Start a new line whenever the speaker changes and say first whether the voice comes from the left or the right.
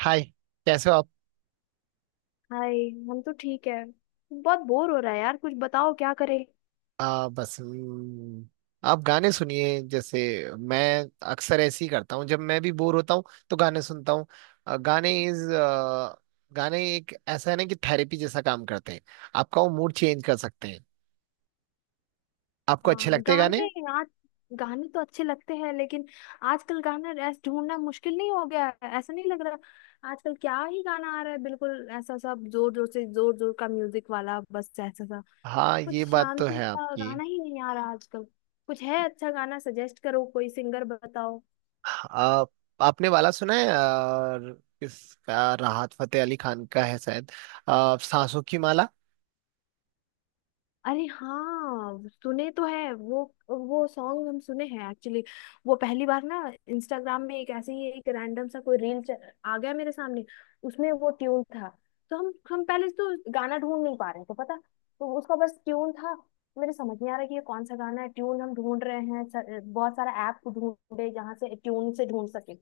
right: हाय। कैसे हो आप।
left: हाय। हम तो ठीक है। बहुत बोर हो रहा है यार, कुछ बताओ क्या करें।
right: बस आप गाने सुनिए। जैसे मैं अक्सर ऐसे ही करता हूँ जब मैं भी बोर होता हूँ तो गाने सुनता हूँ। अ, गाने इज गाने एक ऐसा है ना कि थेरेपी जैसा काम करते हैं। आपका वो मूड चेंज कर सकते हैं। आपको अच्छे
left: हाँ
right: लगते हैं
left: गाने
right: गाने?
left: आज गाने तो अच्छे लगते हैं लेकिन आजकल गाना ऐसा ढूंढना मुश्किल नहीं हो गया है? ऐसा नहीं लग रहा आजकल क्या ही गाना आ रहा है। बिल्कुल ऐसा सब जोर जोर से, जोर जोर का म्यूजिक वाला, बस ऐसा सा।
right: हाँ
left: कुछ
right: ये बात तो
left: शांति
right: है
left: सा
right: आपकी।
left: गाना ही नहीं आ रहा आजकल। कुछ है अच्छा गाना सजेस्ट करो, कोई सिंगर बताओ।
right: आ, आपने वाला सुना है? इसका राहत फतेह अली खान का है शायद, सांसों की माला।
left: अरे हाँ, सुने तो है वो। वो सॉन्ग हम सुने हैं एक्चुअली। वो पहली बार ना इंस्टाग्राम में एक ऐसे ही एक रैंडम सा कोई रील आ गया मेरे सामने। उसमें वो ट्यून था तो हम पहले तो गाना ढूंढ नहीं पा रहे थे पता। तो उसका बस ट्यून था। मेरे समझ नहीं आ रहा कि ये कौन सा गाना है, ट्यून हम ढूंढ रहे हैं सर, बहुत सारा ऐप ढूंढे जहाँ से ट्यून से ढूंढ सके।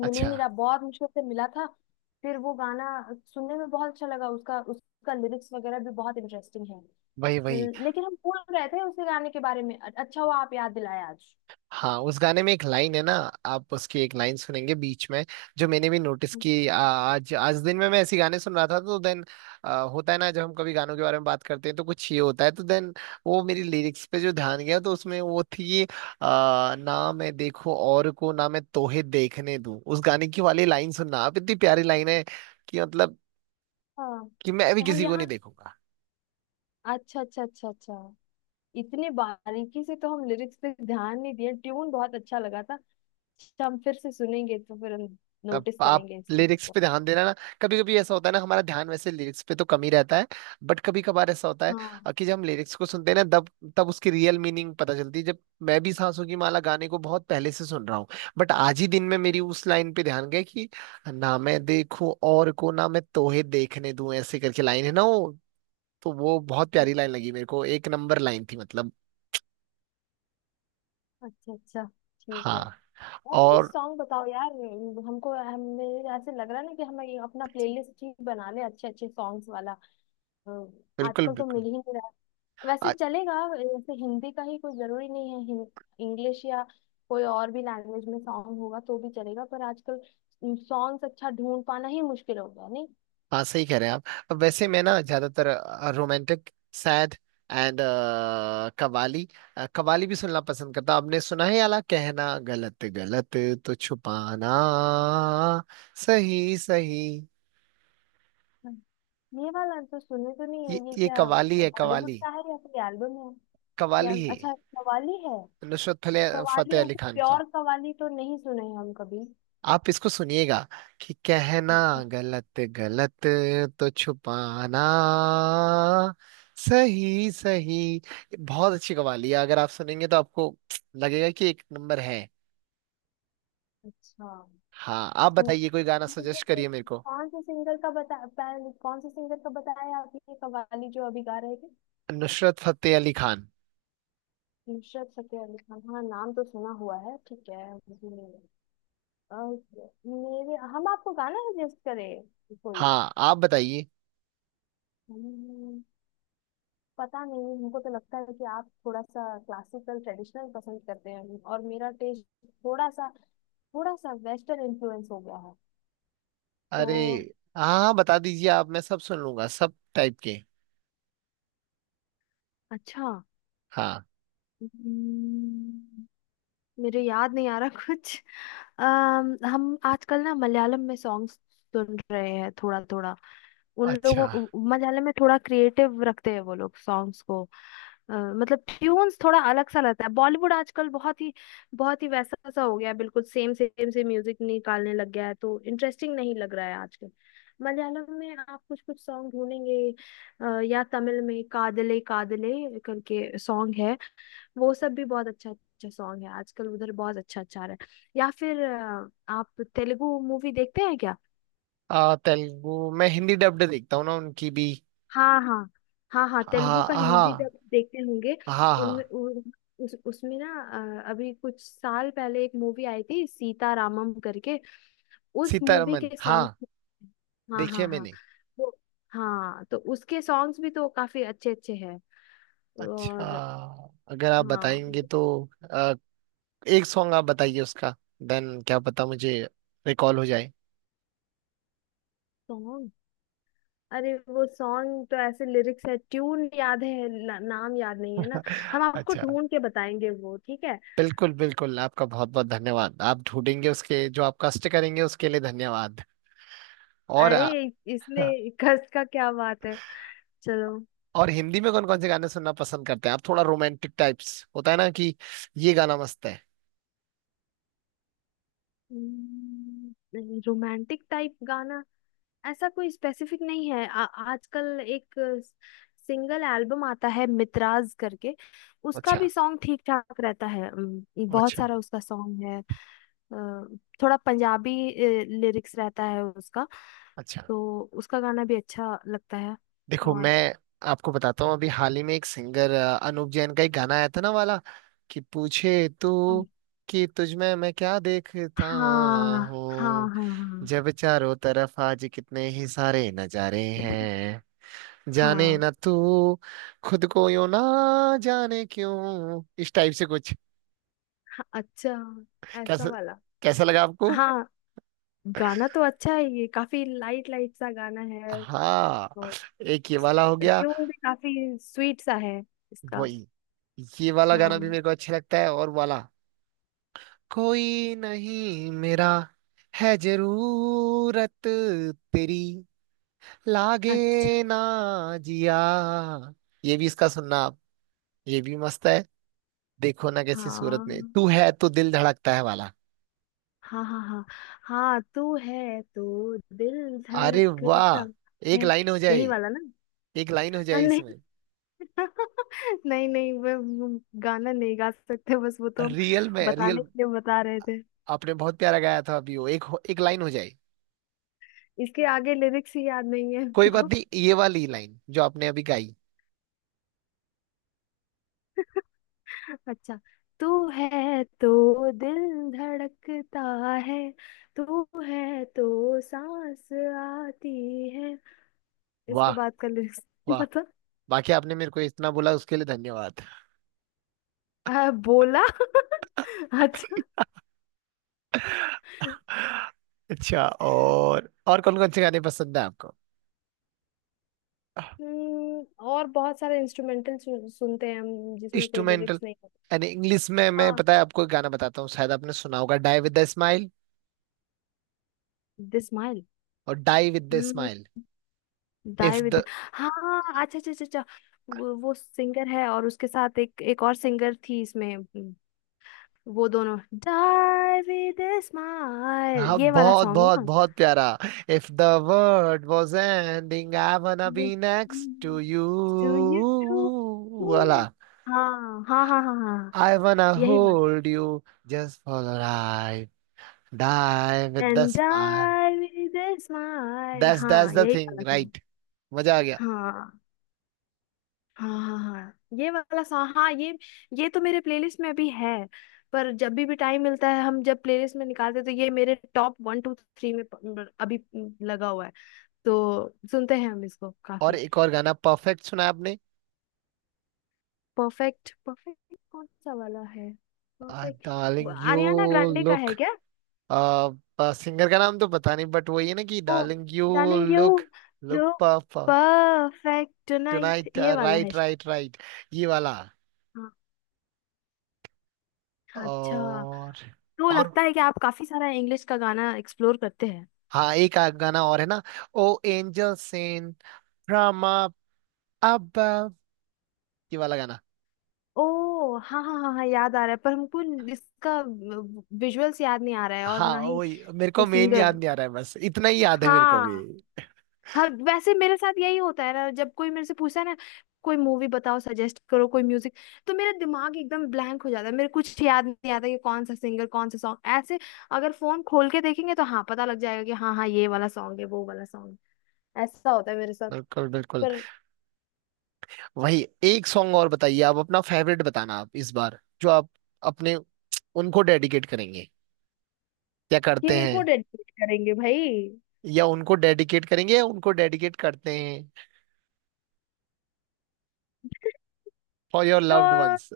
left: मिल ही
right: अच्छा।
left: नहीं रहा, बहुत मुश्किल से मिला था। फिर वो गाना सुनने में बहुत अच्छा लगा, उसका उसका लिरिक्स वगैरह भी बहुत इंटरेस्टिंग है।
right: वही वही।
left: लेकिन हम भूल रहे थे उसके गाने के बारे में, अच्छा हुआ आप याद दिलाए आज।
right: हाँ उस गाने में एक लाइन है ना। आप उसकी एक लाइन सुनेंगे बीच में, जो मैंने भी नोटिस की। आज आज दिन में मैं ऐसी गाने सुन रहा था तो देन, होता है ना जब हम कभी गानों के बारे में बात करते हैं तो कुछ ये होता है, तो देन वो मेरी लिरिक्स पे जो ध्यान गया तो उसमें वो थी। ना मैं देखो और को, ना मैं तोहे देखने दूं। उस गाने की वाली लाइन सुनना आप, इतनी प्यारी लाइन है। कि मतलब
left: हाँ।
right: कि मैं भी
left: हम
right: किसी को
left: यहाँ।
right: नहीं देखूंगा।
left: अच्छा अच्छा अच्छा अच्छा। इतने बारीकी से तो हम लिरिक्स पे ध्यान नहीं दिए, ट्यून बहुत अच्छा लगा था। अच्छा, हम फिर से सुनेंगे तो फिर हम
right: अब
left: नोटिस
right: आप
left: करेंगे इस चीज
right: लिरिक्स
left: को।
right: पे ध्यान देना ना। कभी कभी ऐसा होता है ना, हमारा ध्यान वैसे लिरिक्स पे तो कम ही रहता है, बट कभी कभार ऐसा होता है।
left: हाँ,
right: कि जब हम लिरिक्स को सुनते हैं ना तब तब उसकी रियल मीनिंग पता चलती है। जब मैं भी सांसों की माला गाने को बहुत पहले से सुन रहा हूँ, बट आज ही दिन में मेरी उस लाइन पे ध्यान गया कि ना मैं देखूं और को, ना मैं तोहे देखने दूं, ऐसे करके लाइन है ना वो। तो वो बहुत
left: अच्छा
right: प्यारी लाइन लगी मेरे को, एक नंबर लाइन थी मतलब।
left: अच्छा अच्छा, ठीक है।
right: हाँ।
left: और कुछ
right: और।
left: सॉन्ग बताओ यार। हमको हमें ऐसे लग रहा है ना कि हमें ये अपना प्लेलिस्ट ही बना ले अच्छे अच्छे सॉन्ग्स वाला। अ,
right: बिल्कुल
left: आजकल तो मिल
right: बिल्कुल।
left: ही नहीं। वैसे चलेगा, जैसे हिंदी का ही कोई जरूरी नहीं है। इंग्लिश या कोई और भी लैंग्वेज में सॉन्ग होगा तो भी चलेगा, पर आजकल सॉन्ग्स अच्छा ढूंढ पाना ही मुश्किल हो गया, नहीं?
right: हाँ सही कह रहे हैं आप। अब वैसे मैं ना ज्यादातर romantic, sad, and qawwali qawwali भी सुनना पसंद करता हूं। आपने सुना है याला, कहना गलत गलत, तो छुपाना सही सही।
left: ये वाला तो सुने तो नहीं
right: ये
left: है, ये
right: ये
left: क्या
right: कवाली है,
left: बॉलीवुड
right: कवाली।
left: का है या कोई एल्बम है? या
right: कवाली है,
left: अच्छा, कवाली है?
right: नुसरत
left: कवाली
right: फतेह अली
left: ऐसे
right: खान की।
left: प्योर कवाली तो नहीं सुने हैं हम कभी।
right: आप इसको सुनिएगा, कि कहना
left: अच्छा
right: गलत गलत, तो छुपाना सही सही। बहुत अच्छी कवाली है, अगर आप सुनेंगे तो आपको लगेगा कि एक नंबर है।
left: अच्छा।
right: हाँ आप
left: ठीक।
right: बताइए, कोई गाना सजेस्ट
left: मुझे
right: करिए मेरे को।
left: कौन से सिंगर का बता कौन से सिंगर का बताया आपने ये कवाली जो अभी गा रहे थे?
right: नुसरत फतेह अली खान।
left: नुसरत फतेह अली खान, हाँ नाम तो सुना हुआ है। ठीक है। अ, मेरे हम आपको गाना सजेस्ट करें कोई?
right: हाँ आप बताइए।
left: हम्म, पता नहीं। हमको तो लगता है कि आप थोड़ा सा क्लासिकल ट्रेडिशनल पसंद करते हैं और मेरा टेस्ट थोड़ा सा थोड़ा सा वेस्टर्न इन्फ्लुएंस हो गया है।
right: अरे।
left: तो
right: हाँ हाँ, बता दीजिए आप, मैं सब सुन लूंगा सब टाइप के।
left: अच्छा।
right: हाँ।
left: हम्म, मेरे याद नहीं आ रहा कुछ। हम आजकल ना मलयालम में सॉन्ग सुन रहे हैं थोड़ा थोड़ा। उन
right: अच्छा।
left: लोगों मलयालम में थोड़ा क्रिएटिव रखते हैं वो लोग सॉन्ग्स को। मतलब ट्यून्स थोड़ा अलग सा रहता है, बॉलीवुड आजकल बहुत ही वैसा सा हो गया है, बिल्कुल सेम सेम से म्यूजिक निकालने लग गया है तो इंटरेस्टिंग नहीं लग रहा है आजकल। मलयालम में आप कुछ कुछ सॉन्ग ढूंढेंगे, या तमिल में कादले कादले करके सॉन्ग है, वो सब भी बहुत अच्छा अच्छा सॉन्ग है, आजकल उधर बहुत अच्छा अच्छा आ रहा है। या फिर आप तेलुगु मूवी देखते हैं क्या?
right: तेलुगु मैं हिंदी डब्ड देखता हूँ ना उनकी भी।
left: हाँ हाँ हाँ हाँ, तेलुगु
right: हाँ
left: का हिंदी
right: हाँ।
left: जब देखते होंगे।
right: हाँ
left: उनमें
right: हाँ।
left: उसमें ना अभी कुछ साल पहले एक मूवी आई थी सीता रामम करके, उस मूवी
right: सीतारमन,
left: के सॉन्ग।
right: हाँ।
left: हाँ
right: देखिए
left: हाँ हाँ
right: मैंने।
left: वो। हाँ तो उसके सॉन्ग्स भी तो काफी अच्छे अच्छे हैं,
right: अच्छा।
left: और
right: अगर आप
left: हाँ।
right: बताएंगे तो अ, एक सॉन्ग आप बताइए उसका, देन क्या पता मुझे रिकॉल हो जाए।
left: अरे वो सॉन्ग तो ऐसे लिरिक्स है ट्यून याद है ना, नाम याद नहीं है ना। हम आपको
right: अच्छा।
left: ढूंढ के बताएंगे वो, ठीक है?
right: बिल्कुल बिल्कुल, आपका बहुत बहुत धन्यवाद। आप ढूंढेंगे, उसके जो आप कष्ट करेंगे उसके लिए धन्यवाद। और
left: अरे इसमें कस का क्या बात है, चलो।
right: और हिंदी में कौन कौन से गाने सुनना पसंद करते हैं आप? थोड़ा रोमांटिक टाइप्स होता है ना, कि ये गाना मस्त है।
left: रोमांटिक टाइप गाना ऐसा कोई स्पेसिफिक नहीं है। आजकल एक सिंगल एल्बम आता है मितराज करके, उसका
right: अच्छा
left: भी सॉन्ग ठीक ठाक रहता है। बहुत
right: अच्छा
left: सारा उसका सॉन्ग है। अ, थोड़ा पंजाबी लिरिक्स रहता है उसका,
right: अच्छा।
left: तो उसका गाना भी अच्छा लगता है।
right: देखो
left: और
right: मैं आपको बताता हूँ, अभी हाल ही में एक सिंगर अनूप जैन का एक गाना आया था ना वाला, कि पूछे तू
left: कौन-
right: कि तुझ में मैं क्या देखता
left: हाँ हाँ हाँ
right: हूँ,
left: हाँ
right: जब चारों तरफ आज कितने ही सारे नजारे हैं, जाने
left: हाँ
right: ना तू खुद को यूं, ना जाने क्यों, इस टाइप से कुछ।
left: हाँ, अच्छा ऐसा
right: कैसा
left: वाला।
right: कैसा लगा आपको?
left: हाँ गाना तो अच्छा है, ये काफी लाइट लाइट सा गाना है।
right: हाँ
left: और
right: एक ये वाला हो गया।
left: ट्यून भी काफी स्वीट सा है इसका।
right: वही। ये वाला गाना भी
left: हाँ
right: मेरे को अच्छा लगता है, और वाला, कोई नहीं मेरा, है जरूरत तेरी, लागे
left: अच्छा।
right: ना जिया, ये भी इसका सुनना आप। ये भी मस्त है। देखो ना, कैसी सूरत में
left: हाँ
right: तू है तो दिल धड़कता है वाला।
left: हाँ हाँ हाँ, हाँ तू है तो दिल
right: अरे
left: धड़कता
right: वाह। एक
left: है,
right: लाइन हो
left: यही
right: जाए।
left: वाला ना?
right: एक लाइन हो जाए
left: नहीं।
right: इसमें।
left: नहीं नहीं वो वो गाना नहीं गा सकते, बस वो तो हम
right: रियल में, रियल।
left: बताने के लिए बता रहे थे।
right: आपने बहुत प्यारा गाया था अभी वो, एक एक लाइन हो जाए।
left: इसके आगे लिरिक्स ही याद नहीं है
right: कोई बात
left: हमको।
right: नहीं, ये वाली लाइन जो आपने अभी गाई।
left: अच्छा, तू है तो दिल धड़कता है, तू है तो सांस आती है, इसके
right: वाह
left: बाद का लिरिक्स नहीं
right: वाह।
left: पता।
right: बाकी आपने मेरे को इतना बोला उसके लिए धन्यवाद।
left: बोला। अच्छा।
right: अच्छा, और कौन कौन से गाने पसंद है आपको?
left: और बहुत सारे इंस्ट्रूमेंटल सुनते हैं हम जिसमें कोई
right: इंस्ट्रूमेंटल?
left: लिरिक्स नहीं होते।
right: यानी इंग्लिश में। मैं,
left: हाँ
right: पता है, आपको एक गाना बताता हूँ, शायद आपने सुना होगा, die with the smile.
left: The smile.
right: और die with the
left: hmm
right: smile.
left: Die
right: if
left: with.
right: The.
left: हाँ अच्छा अच्छा अच्छा अच्छा। वो सिंगर है और उसके साथ एक एक और सिंगर थी इसमें। वो दोनों डाई विद स्माइल,
right: हाँ
left: ये वाला
right: बहुत
left: सॉन्ग
right: बहुत
left: ना।
right: बहुत प्यारा। If the world was ending, I wanna be next to you
left: to you.
right: वाला।
left: हाँ हाँ हाँ हाँ हाँ हाँ,
right: आई wanna
left: यही वाला।
right: Hold you, just for a ride, die with the
left: and
right: smile.
left: Die with smile,
right: that's that's
left: हाँ
right: द
left: यही
right: थिंग,
left: वाला।
right: राइट? मजा आ गया।
left: हाँ हाँ हाँ हाँ ये वाला सॉन्ग, हाँ ये तो मेरे प्लेलिस्ट में भी है। पर जब भी टाइम मिलता है हम जब प्लेलिस्ट में निकालते हैं तो ये मेरे टॉप 1 to 3 में अभी लगा हुआ है, तो सुनते हैं हम इसको
right: और
left: काफी।
right: एक और गाना, परफेक्ट सुना आपने?
left: परफेक्ट? परफेक्ट कौन सा वाला है? Perfect
right: darling you
left: Ariana Grande का है
right: लुक।
left: क्या?
right: सिंगर का नाम तो पता नहीं, बट वही है ना, कि
left: oh,
right: darling you
left: darling you
right: look, look
left: low,
right: पापा।
left: परफेक्ट टुनाइट,
right: टुनाइट,
left: ये वाला है
right: राइट
left: शायद।
right: राइट राइट, ये वाला।
left: हाँ, हाँ, अच्छा।
right: और।
left: तो
right: और
left: लगता है कि आप काफी सारा इंग्लिश का गाना एक्सप्लोर करते हैं।
right: हाँ, एक गाना और है ना, oh angel sent from above, ये वाला गाना।
left: ओ हाँ हाँ हाँ हाँ याद आ रहा है पर हमको इसका विजुअल्स याद नहीं आ रहा है, और
right: हाँ
left: ना ही
right: वही मेरे को मेन
left: सिंगर।
right: याद नहीं आ रहा है, बस इतना ही याद है मेरे को भी।
left: हाँ। हाँ वैसे मेरे साथ यही होता है ना, जब कोई मेरे से पूछता है ना कोई मूवी बताओ सजेस्ट करो कोई म्यूजिक, तो मेरा दिमाग एकदम ब्लैंक हो जाता है, मेरे कुछ याद नहीं आता कि कौन सा सिंगर कौन सा सॉन्ग, ऐसे। अगर फोन खोल के देखेंगे तो हाँ पता लग जाएगा कि हाँ हाँ ये वाला सॉन्ग है वो वाला सॉन्ग, ऐसा होता है मेरे साथ।
right: बिल्कुल बिल्कुल।
left: पर
right: वही, एक सॉन्ग और बताइए आप, अपना फेवरेट बताना आप इस बार, जो आप अपने उनको डेडिकेट करेंगे या करते
left: किनको
right: हैं,
left: डेडिकेट करेंगे भाई?
right: या उनको डेडिकेट करेंगे, या उनको डेडिकेट करते हैं, फॉर योर
left: तो
right: लव्ड वंस।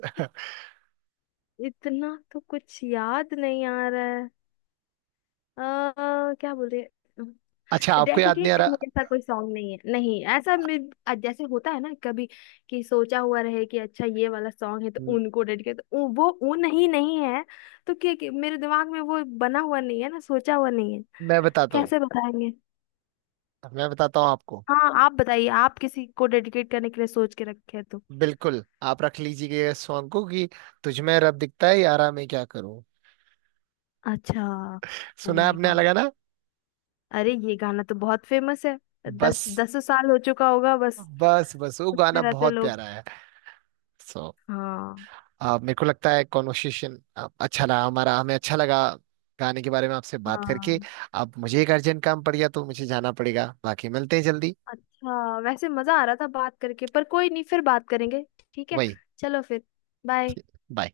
left: इतना तो कुछ याद नहीं आ रहा है। क्या बोले?
right: अच्छा, आपको याद
left: डेडिकेट
right: नहीं आ
left: करने
right: रहा।
left: जैसा कोई सॉन्ग नहीं है, नहीं ऐसा जैसे होता है ना कभी कि सोचा हुआ रहे कि अच्छा ये वाला सॉन्ग है तो
right: म-
left: उनको डेडिकेट, तो वो उन ही नहीं है। तो क्या क्या- मेरे दिमाग में वो बना हुआ नहीं है ना, सोचा हुआ नहीं है।
right: मैं बताता हूँ।
left: कैसे बताएंगे?
right: मैं बताता हूँ आपको।
left: हाँ आप बताइए, आप किसी को डेडिकेट करने के लिए सोच के रखे हैं तो।
right: बिल्कुल, आप रख लीजिएगा इस सॉन्ग को, कि तुझ में रब दिखता है यारा, मैं क्या करूँ।
left: अच्छा। ओ
right: सुना है
left: माय
right: आपने?
left: गॉड,
right: अलग ना।
left: अरे ये गाना तो बहुत फेमस है, दस
right: बस
left: दस साल हो चुका होगा। बस
right: बस बस, वो
left: में
right: गाना
left: रहते
right: बहुत
left: लोग।
right: प्यारा है। सो
left: हाँ।
right: मेरे को लगता है कॉन्वर्सेशन अच्छा रहा हमारा, हमें अच्छा लगा गाने के बारे में आपसे बात करके।
left: हाँ
right: अब मुझे एक अर्जेंट काम पड़ गया तो मुझे जाना पड़ेगा, बाकी मिलते हैं जल्दी।
left: अच्छा, वैसे मजा आ रहा था बात करके पर कोई नहीं, फिर बात करेंगे। ठीक है।
right: वही,
left: चलो फिर। बाय।
right: बाय।